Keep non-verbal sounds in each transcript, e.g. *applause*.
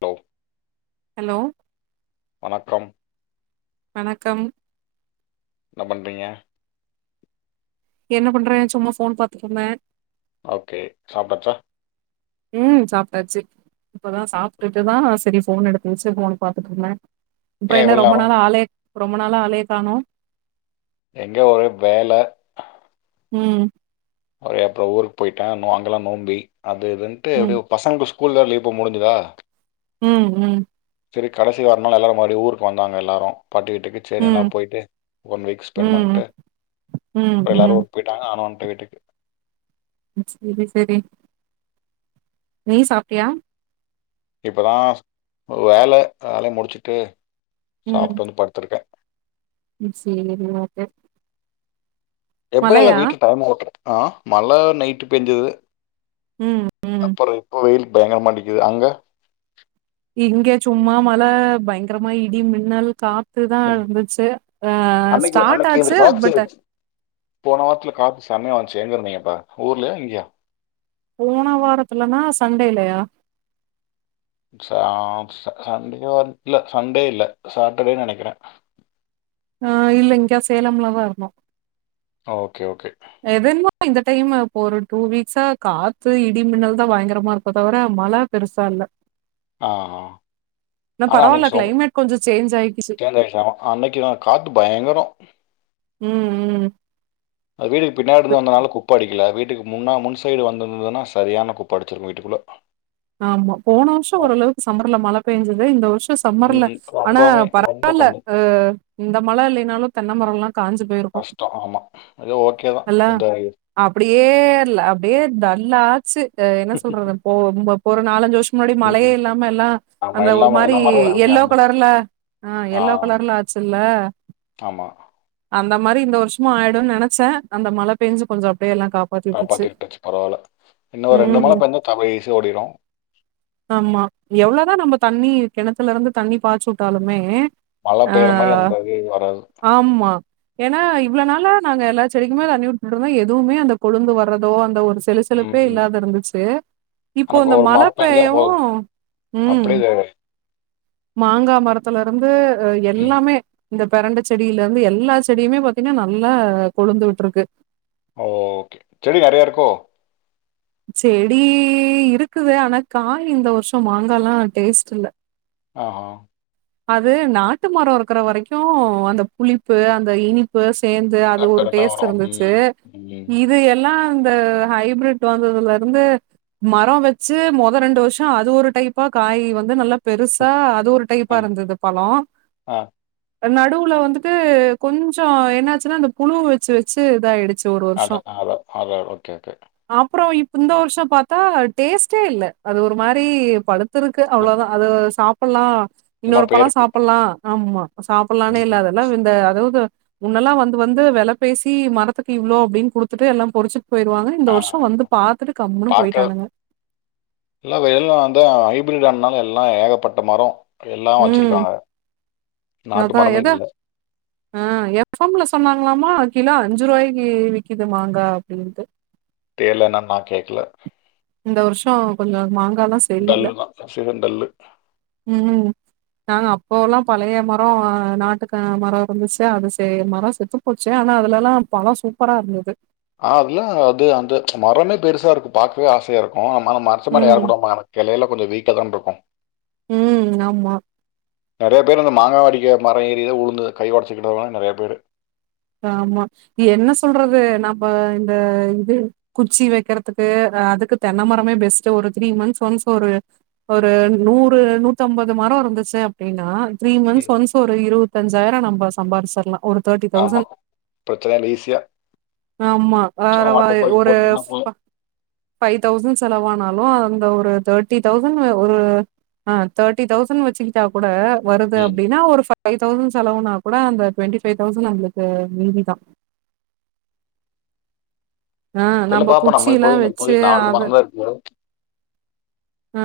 Low hello வணக்கம் வணக்கம் என்ன பண்ணறீங்க என்ன பண்றே சும்மா ஃபோன் பாத்துட்டு இருந்தே ஓகே சாப்பிடாச்சா ம் சாப்பிட்டாச்சு இப்பதா சாப்பிட்டுதா செரி ஃபோன் எடுத்து வெச்சு ஃபோன் பாத்துட்டு இருந்தே அப்புற ஏன் என்ன இவ்ளோ ரொம்ப நேரம்? நாள ஆளையே ரொம்ப நாள ஆளையே காணோ எங்க ஒரே வேலை ம் அப்ளயே அப்புறோ ஊருக்கு போயிட்டே ம்மே அங்கெல்லா நோம்பி அது இதுன்ட்டு ம் எப்டியூ பசங்களுக்கு ஸ்கூலல்ல லீவ் இப்போ முடிஞ்சதா ம் ம் செரி கடசி வாரணாலூ எல்லாரூ மறுபடிய ஊர்க்கு வந்தாங்க எல்லாரூ பாட்டி வீட்டுக்கு செரி எல்லா ம் போயி்ட்டு ஒன் வீக் ஸ்பெண்ட் பண்ட்டு ம் ம் அப்புறோ ம் எல்லாரூம் போய்ட்டாங்க நானூ வந்டே வீட்டுக்கு *unintelligible* செரி நீ சாப்ட்டியா இப்பதா வேல வேலைய முடிச்சிட்டு சாப்ட்டு வந்து படுத்துருக்கே இட்ஸ் சேவ் யூர் மதர் எப்பய்ல வீட்ல தலே ஓட்டறது ஆ மல நைட்டு் பேஞ்சது ம் ம் அப்புறோ இப்ப வெயில் பயங்கரமா அடிக்குது அங்க இங்க சும்மா மழ பயங்கரமா இடி மின்னல் காத் துதா இருந்துச்சு அ அன்னைக்கு ஸ்டார்ட் அன்னைக்கு இந்த ஆச்சு காத்து பட் போன வாரத்துல காத் சமையா வன்சு எங்க இருந்தீங்க அப்ப ஊர்லயா இங்ஙயா போன வாரத்துலனா சண்டேலயா சான்சு டெய்லியூ வர்து இல்ல சண்டே இல்ல சாட்டர்டே நெனைக்கிறே ஆ இல்ல ‌இங்கா சேலம்லா தா இருக்கோ ஆ ஓகே ஓகே அது என்னம்மோ இந்த டைம்ல இப்ப ஒரு டூ வீக்ஸா காத்து இடி மின்னல் தா பயங்கரமா இருக்கோ தவிர மழ பெருசா இல்ல ஆ ஆ. இல்ல ஆனா பரவால்ல அன்னைக்கு சோ கிளைமேட் கொஞ்சொ சேஞ்ச் ஆயிக்குச்சு அன்னைக்குனா காத்து பயங்கரோ ம் ம் அது வீட்டுக்கு பின்னடி இருந்னால குப்ப அடிக்கல வீட்டுக்கு முன்னா முன் சைடு வந்திருந்ததுன்னா சரியான குப்ப அடிச்சிருக்கூ வீட்டுக்குள்ளே ஆம் போன வருஷோ ஓரளவுக்கு சம்மர்ல மழை பெய்ஞ்சது இந்த வருஷோ சம்மர்ல ம், ஆனா ரொம்பவே ரொம்ப பரவால்ல கம்மி இந்த மழை இல்லைனாலூ தென்னை மரம்ல்லா காயஞ்சு போயிருக்கூ கஷ்டம் ஆமா அதே ஓகே தா இந்த அப்படியே அப்படியே தல்லாச்சு என்ன சொல்றது போ இம்ப ஒரு நாலஞ்சு வருஷொ முன்னாடி மழையே ம், இல்லாம எல்லா ஆமா அந்த ஒரு எல்லாமே மாரி எல்லா மரமும் அப்படியா எல்லோ இருந்தது கலர்ல ஆ எல்லோ கலர்ல ஆச்சுல்ல ஆமா அந்த மாரி இந்த வர்ஷமு ஆயிடுன் நெனச்சே அந்த மழ பேஞ்சு கொஞ்ச அப்டியே எல்லா காப் காப்பாத்தி விட்ருச்சு பரவால்ல இன்னு ரெண்டு மழ ம். பேஞ்சா தமிழ் ஈசியா ஓடிரு ஆமா எவ்ளோதா நம்ம தண்ணி கெணத்துல இருந்து தண்ணி பாய்ச்சு வுட்டாலுமே மழை ஆ பெய்யற மாரி அந்த இது வராது. ஆமா ஏன்னா இவ்ள நால நாங்க எல்லா செடிக்குமே தண்ணிவுட் இருந்தே எதுவுமே அந்த கொழுந்து வர்றதோ அந்த ஒரு ம், செலசெலுப்பே ம். இல்லாத இருந்துச்சு இப்போ ஆனா இந்த ஒரு மழை பெஞ்சா பேய்யவூ போதும். ம் அப்படியே இது மாங்கா மரத்துல இருந்து ம். எல்லாமே இந்த பரண்ட செடியில இருந்து எல்லா செடியுமே பாத்தீங்கன்னா நல்லா கொழுந்து விட்டுருக்கு ஓ செடி நெறய இருக்கோ செடி இருக்குது ஆனா காய் இந்த வருஷோ மாங்கால்லா டேஸ்ட் இல்ல ஆ ஹா அது நாட்டு மர இருக்கிற வரைக்கு அந்த புளிப்பு அந்த இனிப்பு சேந் து அது கரெக்ட், ஒரு கரெக்ட்டா டேஸ்ட் வரும். இருந்துச்சு ம், ம். இ இது எல்லா அந்த ஹைபிரிட் வந்ததுல இருந்து மர வச்சு மொத ரெண்டு வர்ஷ அது ஒரு டைப்பா காயி வந்து நல்லா பெருசா அது ஒரு டைப் அ, பா இருந்தது பழோ ஆ. அ நடுவுல வந்துட்டு கொஞ்ச என்னாச்சுனா அந்த புழு வெச்சு வெச்சு இதாய்டுச் அதனால அதா ஓகே ஓகே ஓகே அப்றோ இப் இந்த வர்ஷ பாத்தா டேஸ்ட்டே இல்ல அது ஒரு மாரி பழுத் த்தருக்கு அவ்ளோதா அது சாப்பிட்லா சும்மா இன்னொரு பழ பேருக்கு. சாப்பிட்லா ஆமா சாப்பிட்லானு ம். இல்லாதெல்லா இந்த அதாவ்து முன்னெல்லா வந்து வந்து வெல பேசி மரத்துக்கு இவ்ளோ அப்டின் குடுத்துட்டு எல்லா பொறிச்சிட்டு போயிருவாங்க இந்த ஆ. வர்ஷ வந்து பாத்துட்டு கம்முன்னு போயிட்டானுங்க இல்ல இப்ப எல்லா வந்து ஹைபிரிட் ஆனனால எல்லா ஏகப்பட்ட மர எல்லா ம். வச்சுருக்காங்க நாட்டு அதான் மரமே எத இல்ல ஆ எஃப் எம் ல சொன்னாங்களாமா கிலோ அஞ்சு ரூவாய்க்கு விக்கிது மாங்கா அப்டின்ட்டு தேல என்னன் நா கேக்கல இந்த வர்ஷ கொஞ்ச மாங்காலா டல்லு தா சீசன் டல்லு ம் நாங்க அப்போவ்லா பழைய மர அ நாட்டுக்கு மர இருந்துச்சா அது செ மர செத்துப் போச்சு ஆனா அதுலலா பழ சூப்பரா இருந்தது ஆ அதுலா அது அந்த மரமே பெருசா இருக்கு பாக்கவே ஆசையா இருக் கு மர மரத்து மேல ம், ஏறக் கூடாதுன்பாங்க ஆனா கெளைலா கொஞ்ச வீக்கா தான் இருக்கு ம் ஆமா நெறையா பேரூ இந்த மாங்காவ அடிக்க மர ஏறிலா உளுந்து கை ஒடைச்சிக்கிட்டவ்ங்களா நெறையா பேரு ஆமா என்ன சொல்றது நம்ம இந்த இது குச்சி வெக்கறத்துக்கு அதுக்கு தென்ன மரமே பெஸ்ட்டு ஒரு த்ரீ மந்த்ஸ் ஒன்ஸ் ஒரு ஒரு நூறு நூத்தம்பது மர இருந்துச்சு அப் ப்டினா த்ரீ மந்த்ஸ் ம். ஒன்ஸ் ஒரு இருவத்தஞ்சாயிர நம்ப சம்பாரிச்சிற்லா ஒரு ஆமா பிரச்சன இல்ல ஈசியா ஆமா வேறமாரி ஒருஸ் போதும். அ ஃபைவ் தௌசண்ட் செலவானாலு அந்த ஒரு தேர்ட்டி தௌசண்ட்ல ஒரு ஆ தேர்ட்டி தௌசண்ட் வச்சிக்கிட் ட்டா கூட வருது ம். அப்டினா ஒரு ஃபைவ் தௌசண் செலவுனா கூட அந்த டுவெண்ட்டி ஃபைவ் தௌசண் நம்ளுக் க்கு மீதிதா ஆ தெரில நம்ம பார்ப்போம். குச்சிலா இப்போதைக்கு வச்சி இப்போதைக்கு அத மரம் தான் இருக்கு. ஆ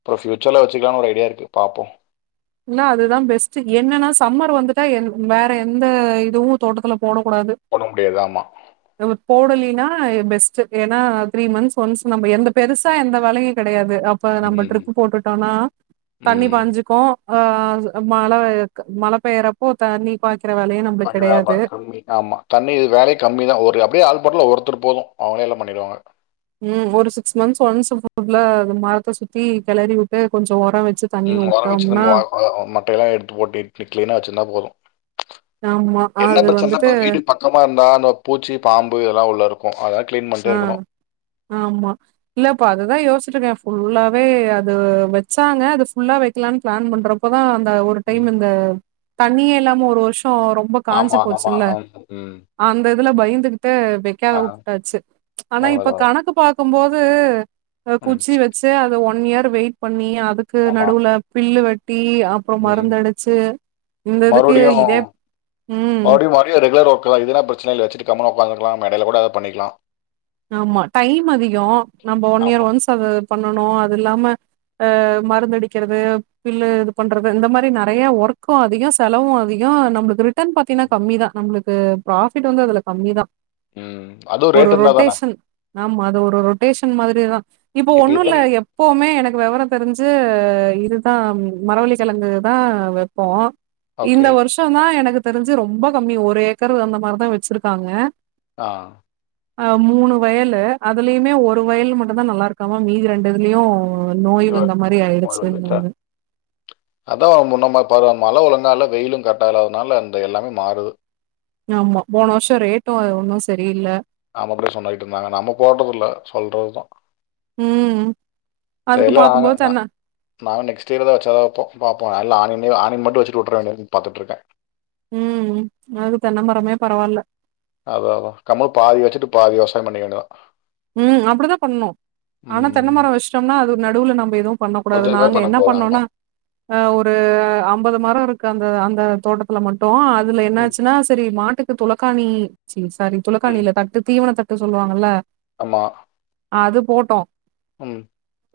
இப்ப ஃபியூச்சர்ல வச்சிக்கலான் ஒரு ஐடியா இருக்கு பாப்போ இன்னா அதுதா பெஸ்ட் என்னன்னா சம்மர் வந்துட்டா என் வேற எந்த இதுவு தோட்டத்துல போட கூடாது போட முடியாது ஆமா இவுத் போடலினா பெஸ்ட் ஏன்னா த்ரீ மந்த்ஸ் ஒன்ஸ் நம்ம எந்த பெருசா எந்த வேலையு கெடையாது அப்ப நம்ம ம். ட்ரிப்பு போட்டுட்டோனா தண்ணி ம். பாஞ்சுக்கு ஆ அ மழ இருக்க மழ பெய்றப்போ தண்ணி பாய்க்கிற வேலையு நம் பண்ணுவாங்க திரும்பி ஆமா தண்ணி வேலையு கம்மி தா ஒரு அப்டியே ஆள் போட்டாலு ஒருத்தர் போது அவ்ங்களே எல்லா பண்ணிருவாங்க ம் ஒரு சிக்ஸ் மந்த்ஸ் ஒன்ஸ் ஃப் *inaudible* ல மரத்த சுத்தி கெளறி விட்டு கொஞ்ச ஒர வெச்சு ம் ஒரு வச்சிருந்து நம்ம வாங்குனா மட்டையெல்லா எடுத்து போட்டு கிளி கிளீனா வச்சிருந்தா போது ஆமா என்னப் அது பிரச்சன்னா வந்துட்டு இப்ப வீடு பக் க்கமா இருந்தா அந்த பூச்சி பாம்பு இதெல்லா உள்ள இருக்கு அதெல்லா கிளீன் பண்ட்டே இருக்கணு ஆமா இல்ல இப்ப அதுதா யோசிட்ருக்கே ஃபுல்லாவே அது வச்சாங்க அது ஃபுல்லா வைக்கலான் பிளான் பண்றோ இப்பதா அந்த ஒரு டைம் இந்த தண்ணியே இல்லாம ஒரு வருஷோ ரொம்ப ரொம்ப காஞ்சு ஆமா ஆமா போச்சில்ல ஆம் ம் அந்த இதுல பயந்துகிட்டு வைக்காத ஆ உட்டாச்சி ஆனா இப்ப அவ்ளோதா கணக்கு பாக்குபோது அ ம் குச்சி வச்சி அத ஒன் இயர் வெயிட் பண்ணி அ இதுக்கு ஆமா நடுவுல பில்லு வெட்டி அப்புறோ ம் மருந்த அடிச்சி இந்த இதுக்கு இதே ம். மற்டியு மற்டியு ரெகுலர் ஒர்க்கலா இதுனா பிரச்சனல்ல வச்சிட்டு கம்னு உக்காந்துக்கலா மெடையில கூட அத பண்ணிக்கலா ஆமா டைம் அதிகோ நம்ப ஒன் இயர் ஆமா ஒன்ஸ் அத பண்ணனு அது இல்லாம ஆ மருந்து அடிக்கிறது பில்லு இது பண்றது இந்த மாரி நெறைய ஒர்க்கு அதிகோ செலவு அதிகோ நம்மளுக்கு ரிட்டன் பாத்தீன்னா கம்மி தா நம்ளுக்கு பிராஃபிட் வந்து அதுல கம்மிதா ம் அதுவு ரேட் இருந்தா தானா நாமா அது ஒரு ரொட்டேஷன் மாதிரிதா இப்போ இப்ப ஒன்னு இது இல்ல எப் ப்போமே எனக்கு வெவரோ தெரிஞ்சி இதுதா மரவள்ளிகெழங்குதா வப்போ ஓகே இந்த வருஷோதா எனக்கு தெரிஞ்சி ரொம்ப கம்மி ஒரு ஏக்கர் அந்த மாரிதா வச்சிருக்காங்க ஆ அ மூனு வயலு அதுலியுமே ஒரு வயல் மட்டுதா நல்லா இருக்காமா மீதி ரெண்டு இதுலியு இக்வர் போன் வந்திச்சா அதா முன்னமார் பருவ மழ ஒழுங்கா இல்ல வெயிலு கட்டால்லானால அந்த எல்லாமே மாறுது ஆமா போன வருஷோ ரேட்டு அ ஒன்னு சரியில்ல ஆமா அப்டி சொன்னைட்டு இருந்தாங்க நம்ப போட்டதுல்ல சொல்றதுதா ம் அதுக்கு தெர்ல நாங்க பாக்கும்போது தென்ன நாங்க நெக்ஸ்டியிர்தா வச்சாதா வப்போ பாப்போ அல்ல ஆணின் நீவ் ஆணின் மட்டு வச்சிட்டுவுட்டற வேண்டியனு பாத்துட்ருக்கே ம் அது தென்னமரமே பரவால்ல அதா அதா கம்மல் பாதி வச்சிட்டு பாதி விவசாயோ பண்ணிக்க வேண்டியதா ம் அப்புடிதா பண்ணு ஆனா ம் தென்னமரோ வஷ்டம்னா அது நடுவுல நம்ப எதும் பண்ணக்கூடாது கொஞ்சமே நாங்க பண்ண என்ன முடியாது பண்ணோனா ஆமாம் ஆ ஒரு அம்பது மரோ இருக்கு அந்த அந்த தோட்டத்துல மட்டு அ துல ம் என்னாச்சின்னா சரி மாட்டுக்கு துளக்கானி சி சாரி துளக்காணியில்ல தட் ட் தீவனத்தட்டு சொல்லுவாங்கல்ல ஆமா அது போட்டோ ம்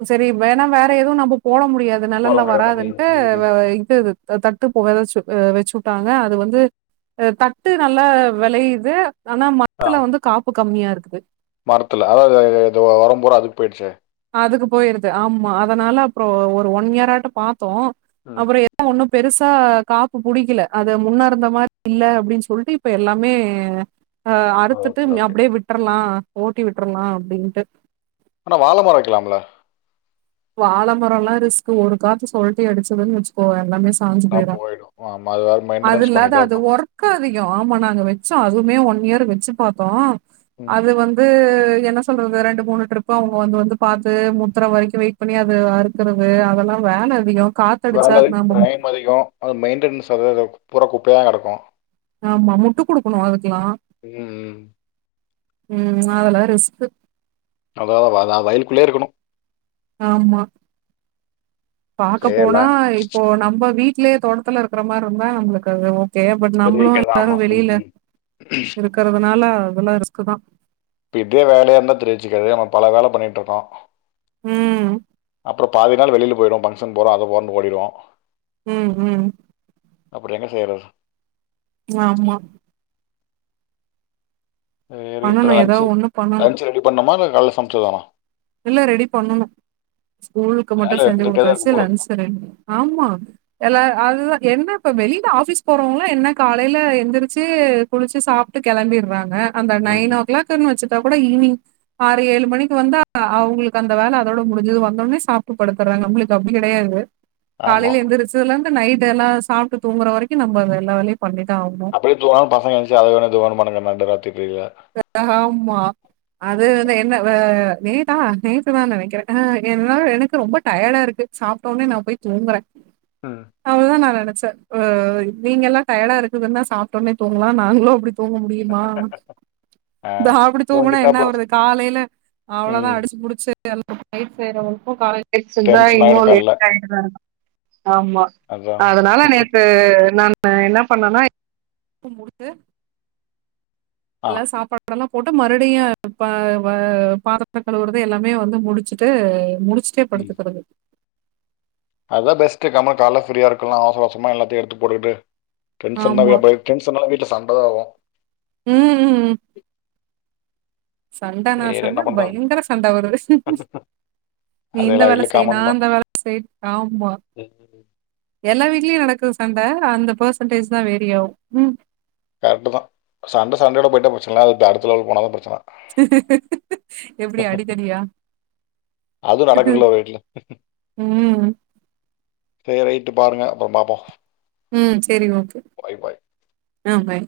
செரி வேணா வேற எதுவும் நம்ப போட முடியாது போட நெலல்ல முடியாது வராதுன்ட்டு ம் ம் அ இது தட்டு இப்ப அ வச்சுவுட்டாங்க அது வந்து தட்டு நல்லா வெளையுது ஆனா மரத்துல வந்து காப்பு கம்மியா இருக்குது மரத்துல அதான் இது இது ஒரம் புரா அதுக்கு போயிடுது அதுக்கு போயிருது ஆமா அதனால அப்புறம் ஒரு ஒன் இயர்ஆட்டோம் பாத்தோம் ம் அப்பறம் மரம் ஒன்னும் பெருசா காப்பு புடிக்கல அத முன்ன இருந்த மாரி இல்ல அப்டின் சொல்ட்டு இப்ப எல்லாமே அ அறுத்துட்டு ஓகே ஓகே அப்டியே விட்ரலாம் ஓட்டி விட்ரலாம் அப்டின்ட்டு ஆனா வாழை மரம் வைக்கலாம்ல வாழைமரம்லாம் ரிஸ்க்கு ஒரு காத்து சொழட்டி அடிச்சதுன்னு வச் கோ எல்லாமே சாஞ்சி நான் போயிரும் போயிடும் ஆமாம் அது வேறு அது மெயின்டெனன்ஸ் இல்லாத பண்ணிகிட்டே அது இருக்கணும் ஒ க்கு அதிகம் ஆமா வச்சோம் அதுவுமே ஒன் இயர் வெச்சு பாத்தோம் ம் அது வந் து என்ன சொல்றது ரெண்டு மூனு ட்ரிப் அவுங்க வந்து வந்து பாத்து மூத்தர வரைக்கு வெயிட் பண்ணி அது அறுக்கறது அதெல்லா வேல அதிகோ காத் வேலை டைம் அதிகோ அ மெயின்டன்ஸ் அத இத குபுற குப்பயாகடக்கு ஆமா முட்டு குடுக்கணு அதுக்கெலா ம் ம் ம் அதல்லா ரிஸ்க்கு அதா வதா வயலுக்குள்ளே இருக்கணு ஆமா பாக்கப் சரி போனா எல்லாம் இப் போ நம்ம வீட்லே தோட்டத்துல இருக்கிற மாரி இருந்தா நம்மளுக்கு தேவை பட்ட நம்மளும் தெரிவிக்கிறதா எல்லாரும் ஆமாம் வெளில ம் இருக்கறதுனால அதெல்லாம் ரிஸ்க்குதானே இப்ப இதே வேலையா இருந்தா தெரிஞ்சுக்காது ஆனா பல வேலை பண்ணிட்டு இருக்கோம் ம் அப்புறம் பாதி நாள் வெளில போயிடும் ஃபங்கஷன் போறோம் அங்க போறோன்டு ஓடிடுவோம் ம் ம் அப்பறம் என்ன செய்றது ஆமா செரி இப்போ பண்ணணும். ஏதோ லன்சு ஒண்ணு பண்ணணும். லன்சு ரெடி பண்ணுமா இல்ல காலையில சமைச்சதானா இல்ல ரெடி பண்ணணும் ஸ்கூலுக்கு வேலை மட்டும் செஞ்சு இருந்துகிட்டே தான் குடுத்தாச்சு இருக்கும் போல லன்ச் ரெடி பண் ஆமா எல்லா அதுதான் என்ன இப்ப வெளில ஆபீஸ் போறவங்களா என்ன காலையில எந்திரிச்சு குளிச்சு சாப்ட்டு கெளம்பிறாங்க அந்த ம் நைன் ஓ கிளாக்ன்னு வச்சுட்டா கூட ஈவினிங் ஆறு ஏழு மணிக்கு வந்தா அவுங்களுக்கு அந்த வேல அதோட முடிஞ்சது வந்தோனே சாப்டு படுத்துறாங்க நம்ளுக்கு அப்டி கெடையாது காலையில ஆமாம் எந்திரச்சதுல்லந்து நைட்டு எல்லா சாப்ட்டு தூங்குற வரைக்கும் நம்ம எல்லா வேலையும் பண்ணிதா ஆவனும் வீட்ல போனாலும் பசங்க எந்திருச்சு அத வேணும் இத வேணும் பாணுங்க நடு ராத்திரில ஆமா அது வந்து என்ன வ நேத்தா நேத்துதான் நெனைக்கறேன் அ என்னாலும் எனக்கு ரொம்ப டயர்டா இருக்கு சாப்பிட்டோன்னே நான் போய் தூங்கறேன் ம் அவ்ளதான் நான் நெனைச்சேன் அ நீங்கெல்லாம் டயர்டா இருக்குதுன்னா சாப்பிட்டோன்னே தூங்கலாம் நாங்களும் அப்டி தூங்க முடியுமா ஆ நான் அப்டி தூங்கனா தூங்கிட்டா அப்புறம் என்னாவரது காலைல ம் அவ்ளோதான் அடிச்சுப் புடுச்சு நைட் செய்றதுக்கும் காலைல செஞ்சா டென்ஷன் இன்னும் ஆகிடும் காலைல லேட் ஆயிரும் ஆமா அதான் அதனால நேத்து நானு நான் என்ன பண்ணுனேன்னா எல்லாம் முடுச்சு ஆ எல்லா சாப்பா அப்றம் தான் போட்டு மறுபடியும் அ வ பாத்தரத்தக் கழுவுறது எல்லாமே வந்து முடிச்சுட்டு முடிச்சு சிட்டே படுத்துக்கறது அதான் பெஸ்ட்டு கம்முனு கால்ல ஃப்ரீயா இருக்கலாம் அவசர அவசரமா எல்லாத்தையு எடுத்துப் போட்டுக்கிட்டு டென்ஷன்தான் ஆமா வீட்ல டென்ஷனானா வீட்ல சண்டதான் ஆவும் ம் ம் சண்டனா சரி என்ன சண்ட பண்ணுறது பயங்கர சண்ட வருது நீ அது இந்த எல்லாம் வேல வீட்டில் செய் காமன் நா தான் அந்த வேல செய் ஆம்மா எல்லா வீட்லயு நடக்குற சண்ட அந்த பெர்சன்டேஜ்தா வேரி ஆவு ம் கரெட்டுதா சண்ட சண்டயோட போய்ட்டா பிரச்சன இல்ல அது அடுத்த லெவலுக்கு போனாதா பிரச்சன எப்டி அடிதடியா அது நடக்குதுல்ல வீட்ல ம். சேரி ரைட்டு பாருங்க அப்றோம் பாப்போ ம் சேரி ஓகே ஆ பாய்